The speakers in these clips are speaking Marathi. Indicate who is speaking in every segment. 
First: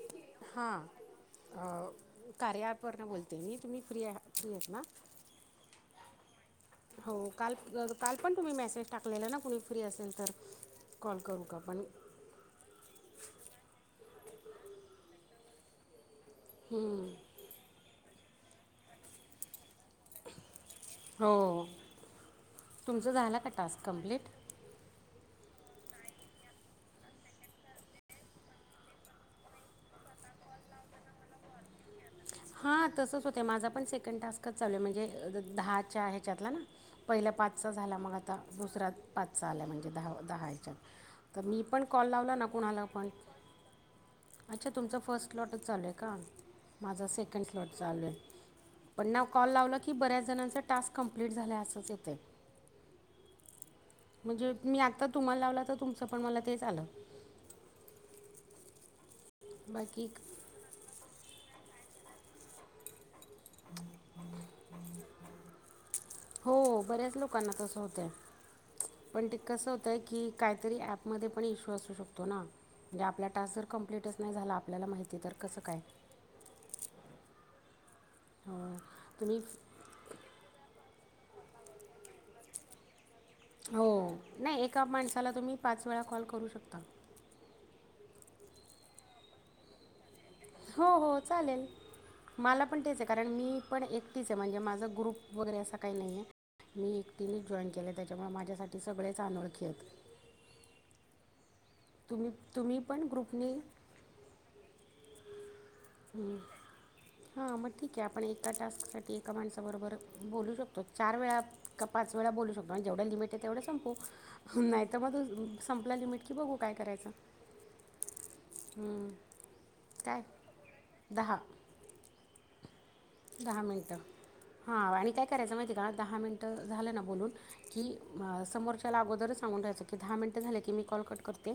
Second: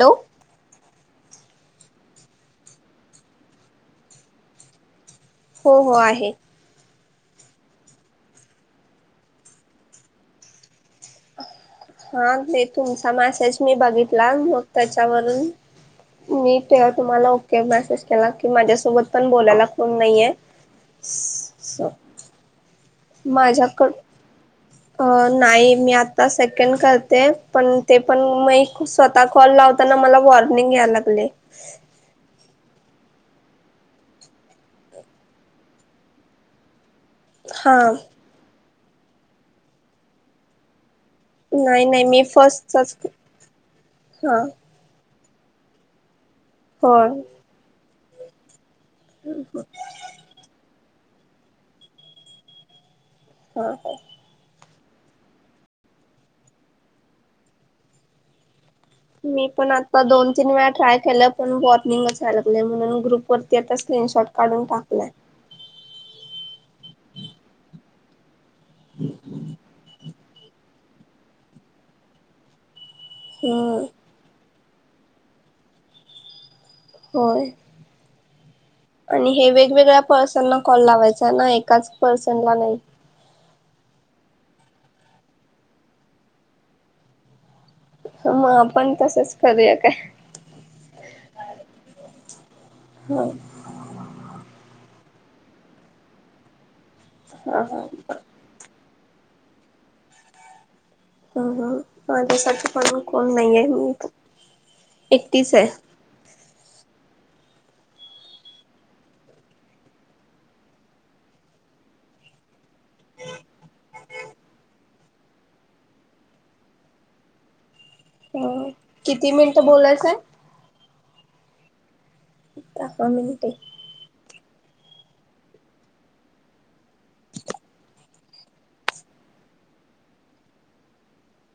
Speaker 1: हॅलो.
Speaker 2: हा. अ. कार्या एप वरून बोलते मी. तुम्ही फ्री फ्री आहात ना
Speaker 1: हो हो आहे.
Speaker 2: हो काल काल पण तुम्ही मेसेज टाकलेला ना कुणी फ्री असेल तर, कॉल करू का पण,
Speaker 1: हा ते तुमचा मेसेज मी बघितला मग त्याच्यावरून मी ते तुम्हाला ओके मेसेज केला की माझ्यासोबत पण बोलायला कोण नाहीये.
Speaker 2: हो तुमचं झालं का टास्क
Speaker 1: माझ्याकड
Speaker 2: कंप्लीट?
Speaker 1: अ नाही मी आता सेकंड करते पण ते पण मी स्वतः कॉल लावताना मला वॉर्निंग घ्या लागले
Speaker 2: हा तसच होत माझा पण सेकंड टास्कच चालू आहे म्हणजे दहाच्या ह्याच्यातला ना पहिल्या पाच
Speaker 1: हा
Speaker 2: झाला मग आता दुसऱ्या पाच आला म्हणजे दहा दहा ह्याच्यात. तर मी पण
Speaker 1: नाही नाही
Speaker 2: कॉल
Speaker 1: मी
Speaker 2: लावला ना कुणाला
Speaker 1: फर्स्टचाच
Speaker 2: पण
Speaker 1: हा
Speaker 2: अच्छा तुमचं फर्स्ट लॉट चालू आहे का
Speaker 1: हो
Speaker 2: लॉट चालू आहे पण कॉल लावलं की बऱ्याच जनाचा टास्क कंप्लीट झालय असंच येतय.
Speaker 1: हा हा
Speaker 2: मी आता तुम्हाला लावला तर तुमचं पण मला तेच आलं
Speaker 1: मी पण आता
Speaker 2: बाकी
Speaker 1: दोन तीन वेळा ट्राय केलं पण वॉर्निंगच यायला लागलय म्हणून ग्रुप वरती आता स्क्रीनशॉट काढून टाकलाय
Speaker 2: हो बऱ्याच लोकांना तस होतय. पण ते कसं होतय की काहीतरी ॲपमध्ये पण इश्यू असू शकतो ना म्हणजे आपला टास्क जर
Speaker 1: हम्म
Speaker 2: कम्प्लीटच नाही झाला. आपल्याला माहिती तर कसं काय
Speaker 1: होय
Speaker 2: हो
Speaker 1: आणि
Speaker 2: तुम्ही
Speaker 1: हे वेगवेगळ्या पर्सनना कॉल लावायचा ना एकाच पर्सनला नाही.
Speaker 2: हो नाही एका माणसाला तुम्ही पाच वेळा कॉल करू शकता.
Speaker 1: हा आपण तसंच करूया काय.
Speaker 2: हो हो चालेल मला पण तेच आहे
Speaker 1: ह
Speaker 2: कारण मी पण एकटीच आहे. म्हणजे माझं ग्रुप वगैरे असं काही नाही आहे. मी एक टिनिक
Speaker 1: हा
Speaker 2: जॉईन
Speaker 1: हा.
Speaker 2: केले त्याच्यामुळे माझ्यासाठी सगळेच अनोळखी आहेत.
Speaker 1: हा हा
Speaker 2: तुम्ही
Speaker 1: माझ्यासाठी
Speaker 2: तुम्ही
Speaker 1: पण कोण
Speaker 2: ग्रुपने
Speaker 1: नाही आहे मी एकटीच आहे.
Speaker 2: हा मग ठीक आहे आपण एका टास्क साठी एका माणसा बरोबर बोलू शकतो चार वेळा पाच वेळा बोलू शकतो आणि जेवढ लमिट आहे. तेवढा संपू नाही तर मग संपला लिमिट कि बघू काय करायचं
Speaker 1: हम्
Speaker 2: हम्म,
Speaker 1: किती मिनिटं बोलायच हाय
Speaker 2: काय दहा
Speaker 1: मिनिटे
Speaker 2: दहा मिनिटं हा आणि काय करायचं माहिती आहे का दहा मिनिटं झालं ना बोलून की समोरच्या अगोदर सांग बोलायच की दहा मिनट झाले की मी कॉल कट करते.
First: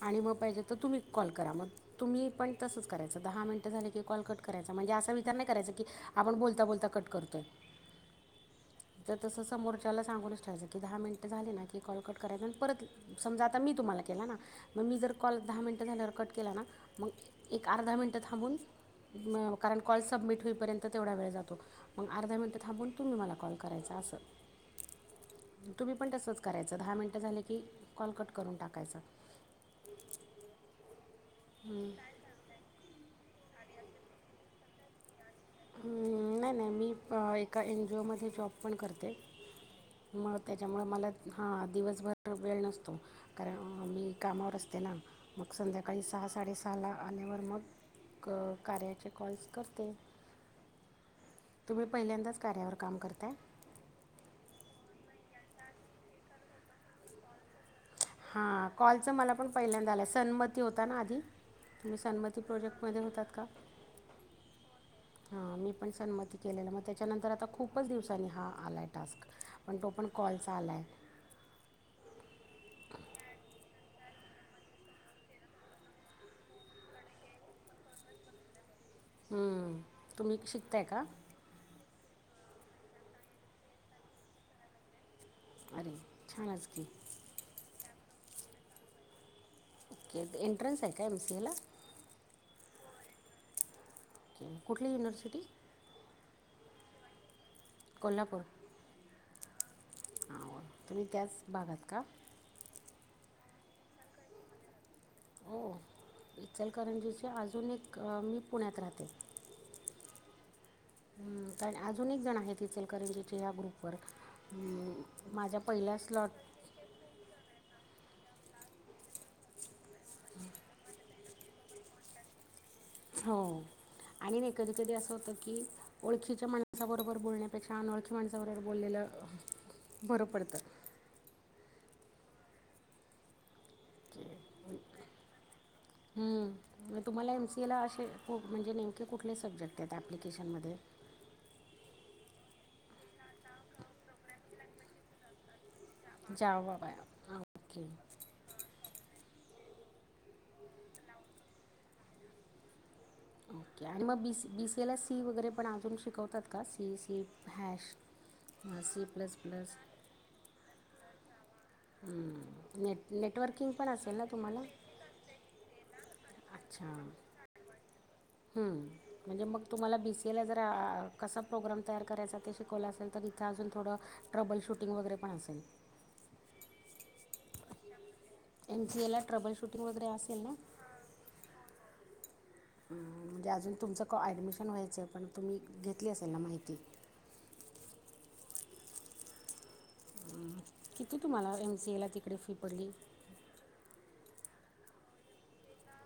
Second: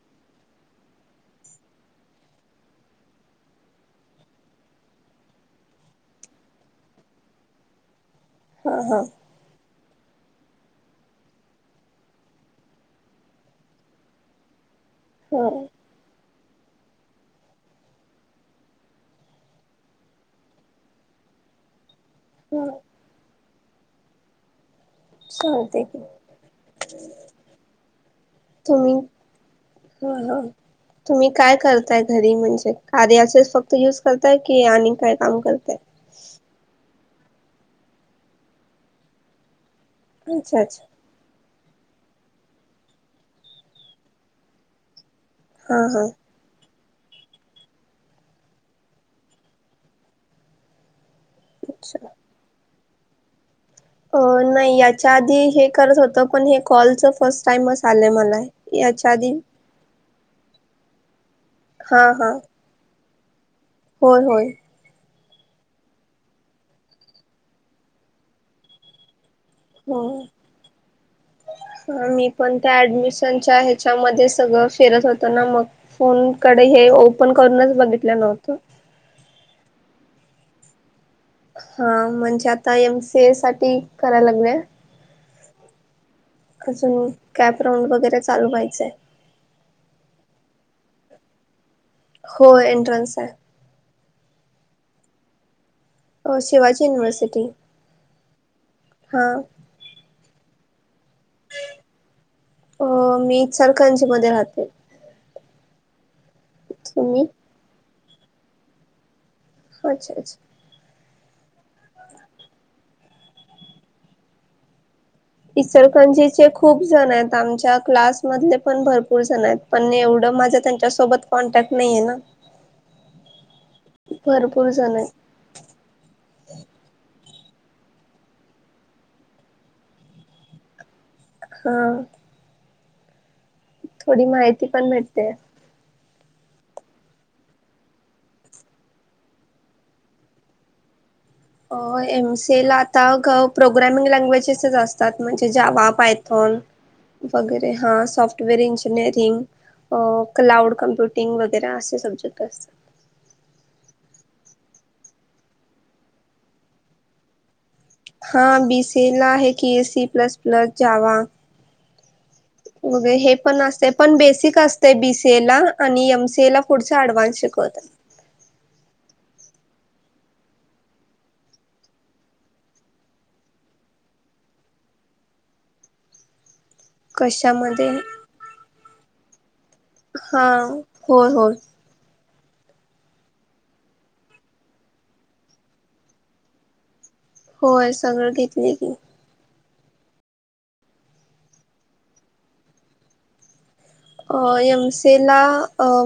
Speaker 2: आणि मग पाहिजे तर तुम्ही कॉल करा मग तुम्ही पण तसंच करायचं दहा मिनिटं झाले की कॉल कट करायचा. म्हणजे अस विचार नाही करायच. आपण बोलता बोलता कट कतोय
Speaker 1: हा हा
Speaker 2: तर तस समोरच्या त्याला सांगूनच ठायचं की दहा मिनिट झाले ना की कॉल कट करायच आणि परत समजा आता मी तुम्हाला केला ना मग मी जर कॉल
Speaker 1: हा.
Speaker 2: दहा मिनटं झाल्यावर कट केला ना मग एक अर्धा मिनटं थांबून कारण कॉल सबमिट होईल पर्यंत तेवढा वेळ जातो मग अर्धा मिनिटं
Speaker 1: हा
Speaker 2: थांबून तुम्ही मला कॉल करायचा असं.
Speaker 1: चालते
Speaker 2: तुम्ही
Speaker 1: की
Speaker 2: पण तसंच करायचं दहा मिनटं झाले की कॉलकट करून टाकायचं
Speaker 1: ह ह तुम्ही काय करताय घरी म्हणजे कार्याचे फक्त युज करताय की आणि काय. काम करते
Speaker 2: हम्म, नाही नाही मी अ एका एन जीओमध्ये जॉब पण करते मग
Speaker 1: अच्छा
Speaker 2: त्याच्यामुळं
Speaker 1: अच्छा
Speaker 2: मला हां दिवसभर वेळ नसतो कारण मी कामावर असते. ना मग
Speaker 1: हा
Speaker 2: संध्याकाळी
Speaker 1: हा
Speaker 2: सहा साडेसहा झाला आल्यावर मग कार्याचे कॉल्स करते. तुम्ही
Speaker 1: अच्छा.
Speaker 2: पहिल्यांदाच कार्यावर काम करताय.
Speaker 1: अ नाही याच्या आधी हे करत होत. पण हे कॉलच फर्स्ट टाइम अस
Speaker 2: हा कॉलच मला पण पहिल्यांदा झालं सन्मती होता ना आधी तुम्ही
Speaker 1: हा हा
Speaker 2: सन्मती प्रोजेक्ट मध्ये होतात.
Speaker 1: होय होय
Speaker 2: हा मी पण सन्मती केलेला मग त्याच्यानंतर आता खूपच दिवसांनी हा आलाय टास्क पण तो पण कॉलचा आला आहे
Speaker 1: मी पण त्याडमिश ह्याच्या म सगळ फिरत होत ना मग फोन कडे हे ओपन करूनच बघित न होत
Speaker 2: हम्म तुम्ही शिकताय का
Speaker 1: हा म्हणजे आता एम सी ए साठी करायला लागलेय
Speaker 2: अरे छानच की
Speaker 1: अजून कॅप राऊंड वगैरे चालू व्हायचंय
Speaker 2: ओके एंट्रन्स आहे का एमसी एला
Speaker 1: हो एंट्रन्स आहे
Speaker 2: कुठली युनिव्हर्सिटी
Speaker 1: शिवाजी युनिवर्सिटी
Speaker 2: कोल्हापूर
Speaker 1: हा
Speaker 2: हो हो तुम्ही त्याच भागात का
Speaker 1: अ मी सरखांजी मध्ये राहते
Speaker 2: हो
Speaker 1: तुम्ही
Speaker 2: इचलकरंजीचे अजून एक मी पुण्यात राहते
Speaker 1: अच्छा अच्छा
Speaker 2: हम् कारण अजून एक जण आहे तिचल करिीचे या ग्रुप व
Speaker 1: इसरकंजीचे खूप जण आहेत आमच्या क्लास मधले पण भरपूर जण आहेत पण एवढं माझं त्यांच्यासोबत कॉन्टॅक्ट नाहीये ना
Speaker 2: हो आणि
Speaker 1: भरपूर
Speaker 2: कधी कधी
Speaker 1: जण आहे
Speaker 2: असं होत की ओळखीच्या माणसाबरोबर बोलण्या पेक्षा अनोळखी माणसावररोर बोललेलं बरं पडतं
Speaker 1: हा थोडी माहिती पण भेटते
Speaker 2: हम तुम्हाला एमसीए ला असे म्हणजे नेमके कुठले सब्जेक्ट आहेत ऍप्लिकेशन मध्ये ह
Speaker 1: एम सी ला आता प्रोग्रामिंग लँग्वेजेसच असतात म्हणजे जवाब पायथॉन
Speaker 2: जावा
Speaker 1: वगैरे
Speaker 2: ओके
Speaker 1: हा सॉफ्टवेअर इ इंजिनिअरिंग क्लाउऊड कम्प्युटिंग वगैरे असे सब्जेक्ट असतात
Speaker 2: ओके आणि मग बीसीए ला सी वगैरे पण अज शिकवतात का सीसी ह
Speaker 1: हा बीसी ला आहे की एसी प्लस प्लस जा्यावा
Speaker 2: हम्म
Speaker 1: वगे हे पण असत पण बेसिक असते बीसीए ला आणि एमसीए ला पुढचा अडव्हान्स शिकवत
Speaker 2: ह म्हणजे मग तुम्हाला बीसीए ला ज कसा प्रोग्राम तयार करायचा ते शिकवला असेल तर थ अजून थोडं ट्रबल शूटिंग वगैरे पण असेल
Speaker 1: कशामध्ये
Speaker 2: एनसीए ला ट्रबल शूटिंग वगैरे असेल
Speaker 1: हा
Speaker 2: ना हं,
Speaker 1: होय होय
Speaker 2: म्हणजे अजून तुमचं ऍडमिशन व्हायचं पण तुम्ही घेतली असेल ना माहिती
Speaker 1: होय सगळं घेतले की
Speaker 2: म किती तुम्हाला एमसी ए ला तिकडे फी पडली
Speaker 1: एम सी ला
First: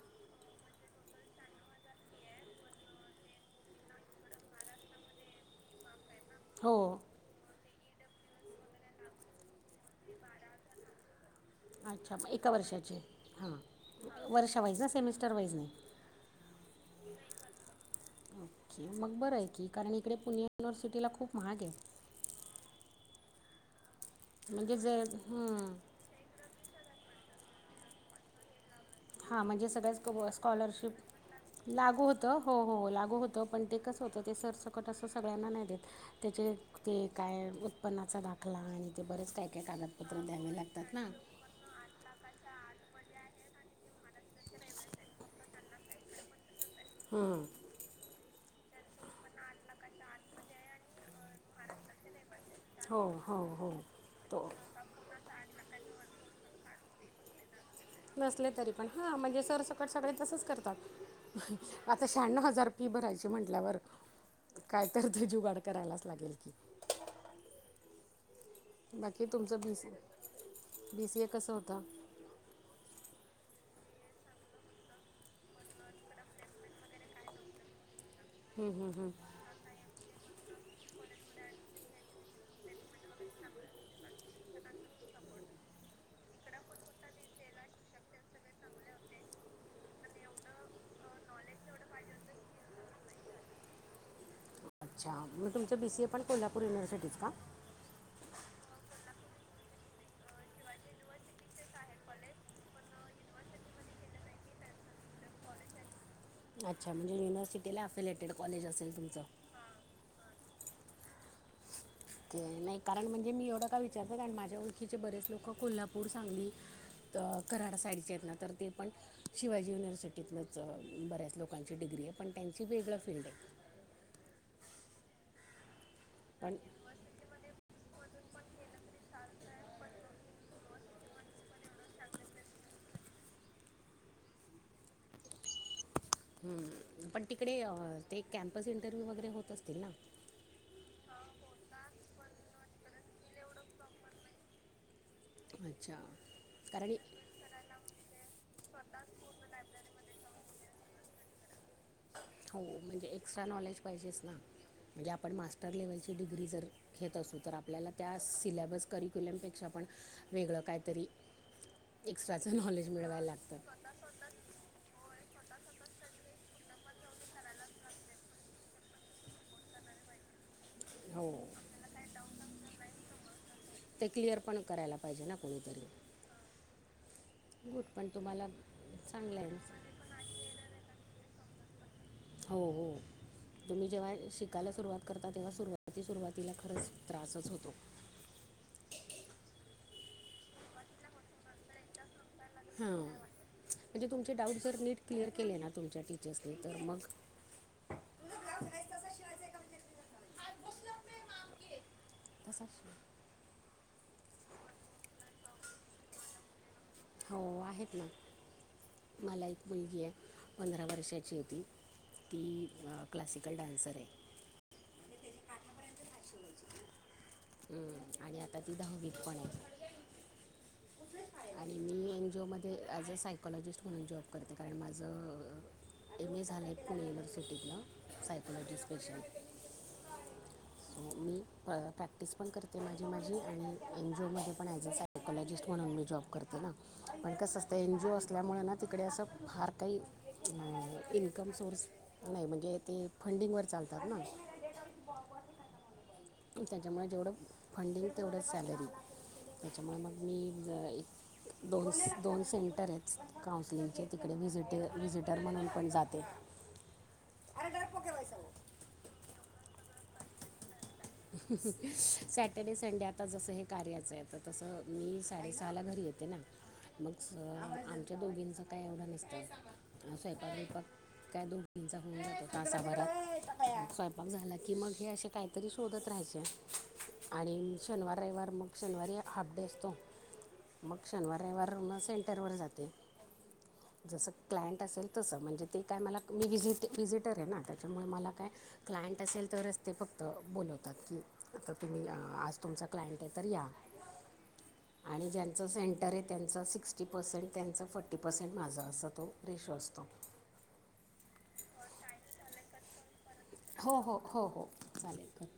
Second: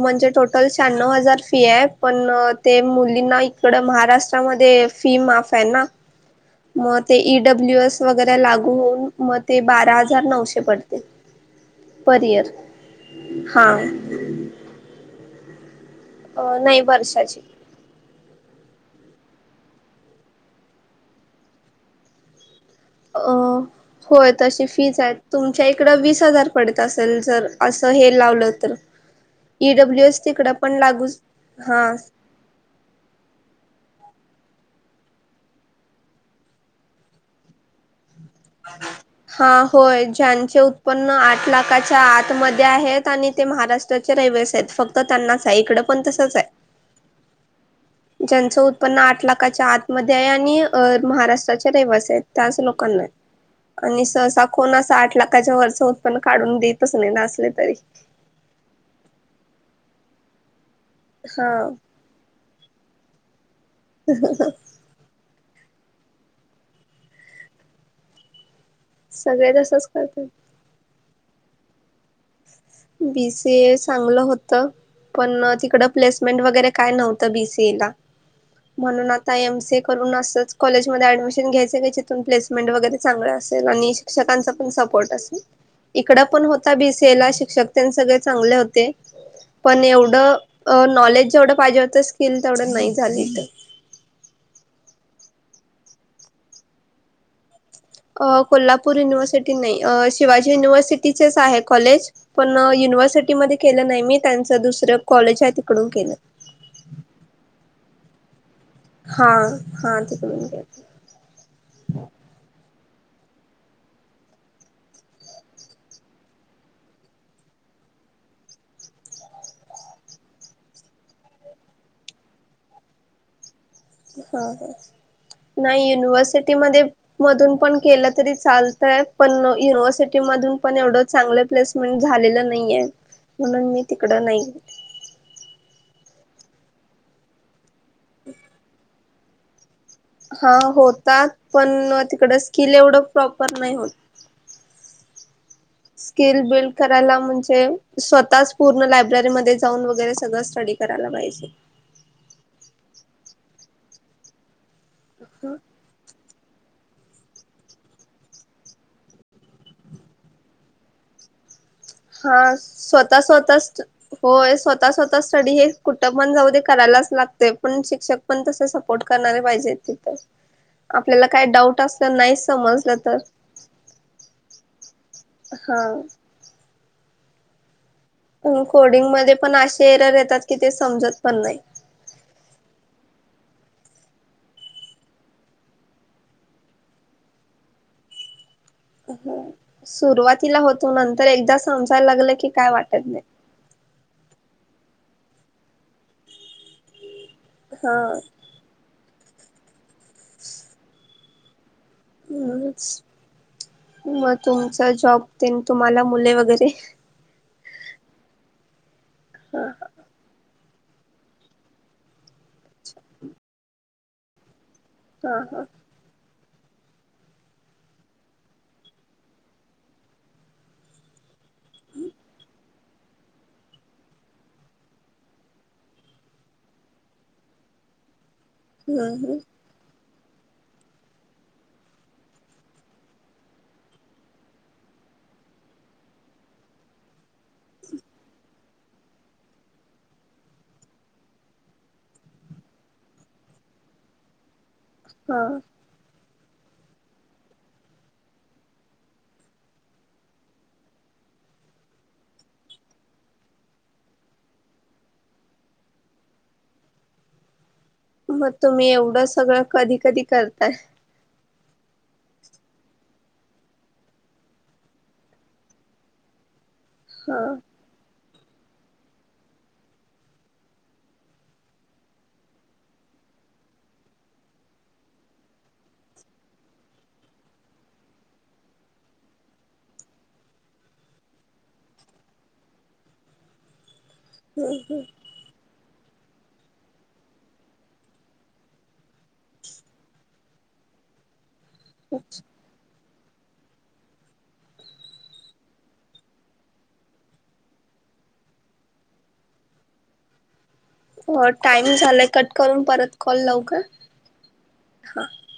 Speaker 1: म्हणजे टोटल श्याण्णव हजार फी आहे पण ते मुलींना इकड महाराष्ट्रामध्ये फी माफ आहे ना
Speaker 2: हो
Speaker 1: मग ते ईडब्ल्यूएस वगैरे लागू होऊन मग ते बारा हजार नऊशे पडते
Speaker 2: अच्छा
Speaker 1: पर
Speaker 2: एका
Speaker 1: इयर
Speaker 2: वर्षाचे हा वर्षा वाईज ना सेमिस्टर वाईज नाही
Speaker 1: अ नाही वर्षाची
Speaker 2: मग बरं आहे की कारण इकडे पुणे युनिव्हर्सिटीला खूप महाग आहे
Speaker 1: अ होय तशी
Speaker 2: म्हणजे जे
Speaker 1: फीज आहे तुमच्या
Speaker 2: हं.
Speaker 1: इकडं वीस हजार पडे असल जर अस हे लावलं तर
Speaker 2: हां म्हणजे
Speaker 1: इडब्ल्यू एस
Speaker 2: सगळ्याच
Speaker 1: तिकड पण
Speaker 2: स्कॉलरशिप
Speaker 1: लागू
Speaker 2: लागू होत हो हो लागू होत पण ते कस होत ते सरसकट असं सगळ्यांना नाही देत त्याचे ते काय उत्पन्ना
Speaker 1: हा होय
Speaker 2: द्यावे
Speaker 1: ज्यांचे
Speaker 2: लागतात ना
Speaker 1: उत्पन्न आठ लाखाच्या आत म आहेत आणि ते महाराष्ट्र रवस आहेत फक्त त्यांनाच आहे इकड पण तसच आहे
Speaker 2: हं.
Speaker 1: ज्यांच पण आठ लाखाच्या आतमध्ये आहे आणि महाराष्ट्राच्या रहिवासी आहेत त्याच लोकांना
Speaker 2: हो हो हो
Speaker 1: आणि सहसा
Speaker 2: तो
Speaker 1: कोण अस आठ लाखाच्या वरच उत्पन्न काढून देतच नाही ना असले तरी
Speaker 2: नसले तरी पण हा म्हणजे सरसकट सगळे तसच
Speaker 1: हा
Speaker 2: करतात आता शहा्णव हजार ी भरायची म्हटल्यावर काय तर ते जुगड करायलाच लागेल की बाकी
Speaker 1: सगळे
Speaker 2: तुमचं बी
Speaker 1: तसच
Speaker 2: सी
Speaker 1: करत
Speaker 2: बी सी ए कसं होता
Speaker 1: विीसे चांगलं होत पण तिकडं प्लेसमेंट वगैरे काय नव्हतं बीसीए ला
Speaker 2: हं,
Speaker 1: म्हणून
Speaker 2: हं.
Speaker 1: आता एम स करून असच कॉलेजमध्येध्ये ऍडमिशन घ्यायचं का जिथून प्लेसमेंट वगैरे चांगलं असेल आणि शिक्षकांचा पण सपोर्ट असेल इकड पण होता बीसीए ला शिक्षक त्यां सगळे चांगले होते पण एवढं नॉलेज जेवढं पाहिजे होतं स्किल तेवढं नाही झाली
Speaker 2: अच्छा मग तुमच बीसी ए पण कोल्हापूर युनिव्हर्सिटीत का
Speaker 1: कोल्हापूर युनिव्हर्सिटी नाही शिवाजी युनिव्हर्सिटीचेच आहे कॉलेज पण युनिव्हर्सिटी मध्ये केलं नाही मी त्यांच दुसरं कॉलेज आहे तिकडून केलं
Speaker 2: अच्छा म्हणजे युनिव्हर्सिटीला अफिलेटेड कॉलेज असेल तुमचं
Speaker 1: हा हा तिकडून केलं.
Speaker 2: नाही कारण म्हणजे मी एवढं का विचारतं कारण माझ्या ओळखीचे बरेच लोकं कोल्हापूर सांगली कराड साडीचे आहेत ना तर ते पण शिवाजी युनिव्हर्सिटीतलंच बऱ्याच लोकांची डिग्री पण त्यांची वेगळ फीलल्ड आहे
Speaker 1: नाही युनिव्हर्सिटी
Speaker 2: पण
Speaker 1: म मधून पण केलं तरी चालतंय पण युनिव्हर्सिटी मधून पण एवढं चांगलं प्लेसमेंट झालेलं नाहीय म्हणून मी तिकडं नाही गे
Speaker 2: हम्म पण तिकडे ते कॅम्पस इंटरव्ह्यू वगैरे होत असतील ना
Speaker 1: हा होतात पण तिकडं स्किल एवढं प्रॉपर नाही होत
Speaker 2: अच्छा
Speaker 1: स्किल बिल्ड
Speaker 2: कारण
Speaker 1: करायला म्हणजे स्वतःच पूर्ण लायब्ररीमध्ये जाऊन वगैरे सगळं स्टडी करा करायला पाहिजे
Speaker 2: हो म्हणजे एक्ट्रा नॉलेज पाहिजे ना म्हणजे आपण मास्टर लेव्हल ची ड्री ग्री जर घेत असू तर आपल्याला त्या सिलेबस करिक्युलमपेक्षा पण वेगळं काहीतरी ह
Speaker 1: हा स्वतः स्वतःच होय स्वतः स्वतः स्टडी हे कुठं पण जाऊ दे करायलाच लागतेय पण शिक्षक पण तसे सपोर्ट करणारे पाहिजेत तिथे आपल्याला काय
Speaker 2: हो
Speaker 1: डाऊट असलं नाही समजलं तर
Speaker 2: ते क्लिअर पण करायला पाहिजे ना कोणीतरी
Speaker 1: हा
Speaker 2: ब
Speaker 1: कोडिंग मध्ये पण असे एरर येतात की ते समजत पण नाही
Speaker 2: हो हो तुम्ही जेव्हा शिकायला सुरुवात करता तेव्हा सुरुवाती सुरुवातीला खरंच त्रासच होतो
Speaker 1: सुरुवातीला होतो नंतर एकदा समजायला लागलं की की काय वाटत नाही
Speaker 2: तुम डाऊट जर नट क्लिअर केले ना तुमच्या टीचर्सनी तर मग
Speaker 1: हा. [unintelligible]
Speaker 2: तसा
Speaker 1: हम्म, मग तुमचा जॉब तेन, तुम्हाला मुले वगैरे?
Speaker 2: हो आहेत ना, मला
Speaker 1: हा
Speaker 2: एक मुलगी आहे. पंधरा वर्षाचीये ती, ती अ क्लासिकल डान्सर आहे.
Speaker 1: हा हा.
Speaker 2: हम्म आणि आता ती दहावीत पण आहे. आणि मी एनजीओमध्ये ॲज अ सायकॉलॉजिस्ट म्हणून जॉब करते, कारण माझं एमए झालयं पुणे युनिव्हर्सिटीतन साय
Speaker 1: हम्म हम्म.
Speaker 2: मी अ प्रॅक्टिस पण करते माझी माझी आणि एनजीओ मध्ये पण ॲज अ सायकोलॉजिस्ट म्हणून मी जॉब कर त ना पण कस असतं एनजीओ असल्यामुळं ना तिकडे असं फार काही अ इन्कम सोर्स नाही, म्हणजे ते फंडिंगवर चाल लतात ना
Speaker 1: हा.
Speaker 2: त्याच्यामुळे जेवढं फंडिंग, तेवढं सॅलरी. त्याच्यामुळे मग मी ज एक दोस दोन सेंटर आहेत, काउन्सिलिंगचे तिकडे व्हिजीट व्हिजिटर म्हणून पण जाते. [unintelligible]
Speaker 1: मग तुम्ही एवढं सगळं कधी, कधी करताय?
Speaker 2: सॅटर्डे, संडे आता जसं हे कार्याचं आहे, तर तसं मी साडे सहाला घरी येते. मग
Speaker 1: हा.
Speaker 2: आमच्या दोघींच काय एवढं नसतं, अ स्वयंपाक बिपाक काय दोघींचा होऊन जातो तसाभरात, स्वयंपाक झाला की मग हे असे काहीतरी श शोधत राहायचे आणि शनवार, रविवार मग शनिवारी हाफ डे असतो मग शनिवार रविवार म सेंटर वर जाते. जसं क्लायंट असेल तसं, म्हणजे ते काय मला मी व्हिजीट व्हिजिटरये ना, त्याच्यामुळे मला काय क्लायंट असेल तरच ते फक्त बोलवतात की, तर तुम्ही आज तुमचा क्लायंट आहे तर या. आणि ज्यांचं सेंटरये त्यांचा सिक्स्टी पर्सेंट त्यांचा, फोर्टी पर्सेंट माझा असा तो रेशो असतो. [unintelligible]
Speaker 1: हो टाइम झालाय, कट करून परत कॉल लावू का?
Speaker 2: हो हो हो हो. चालेल कर.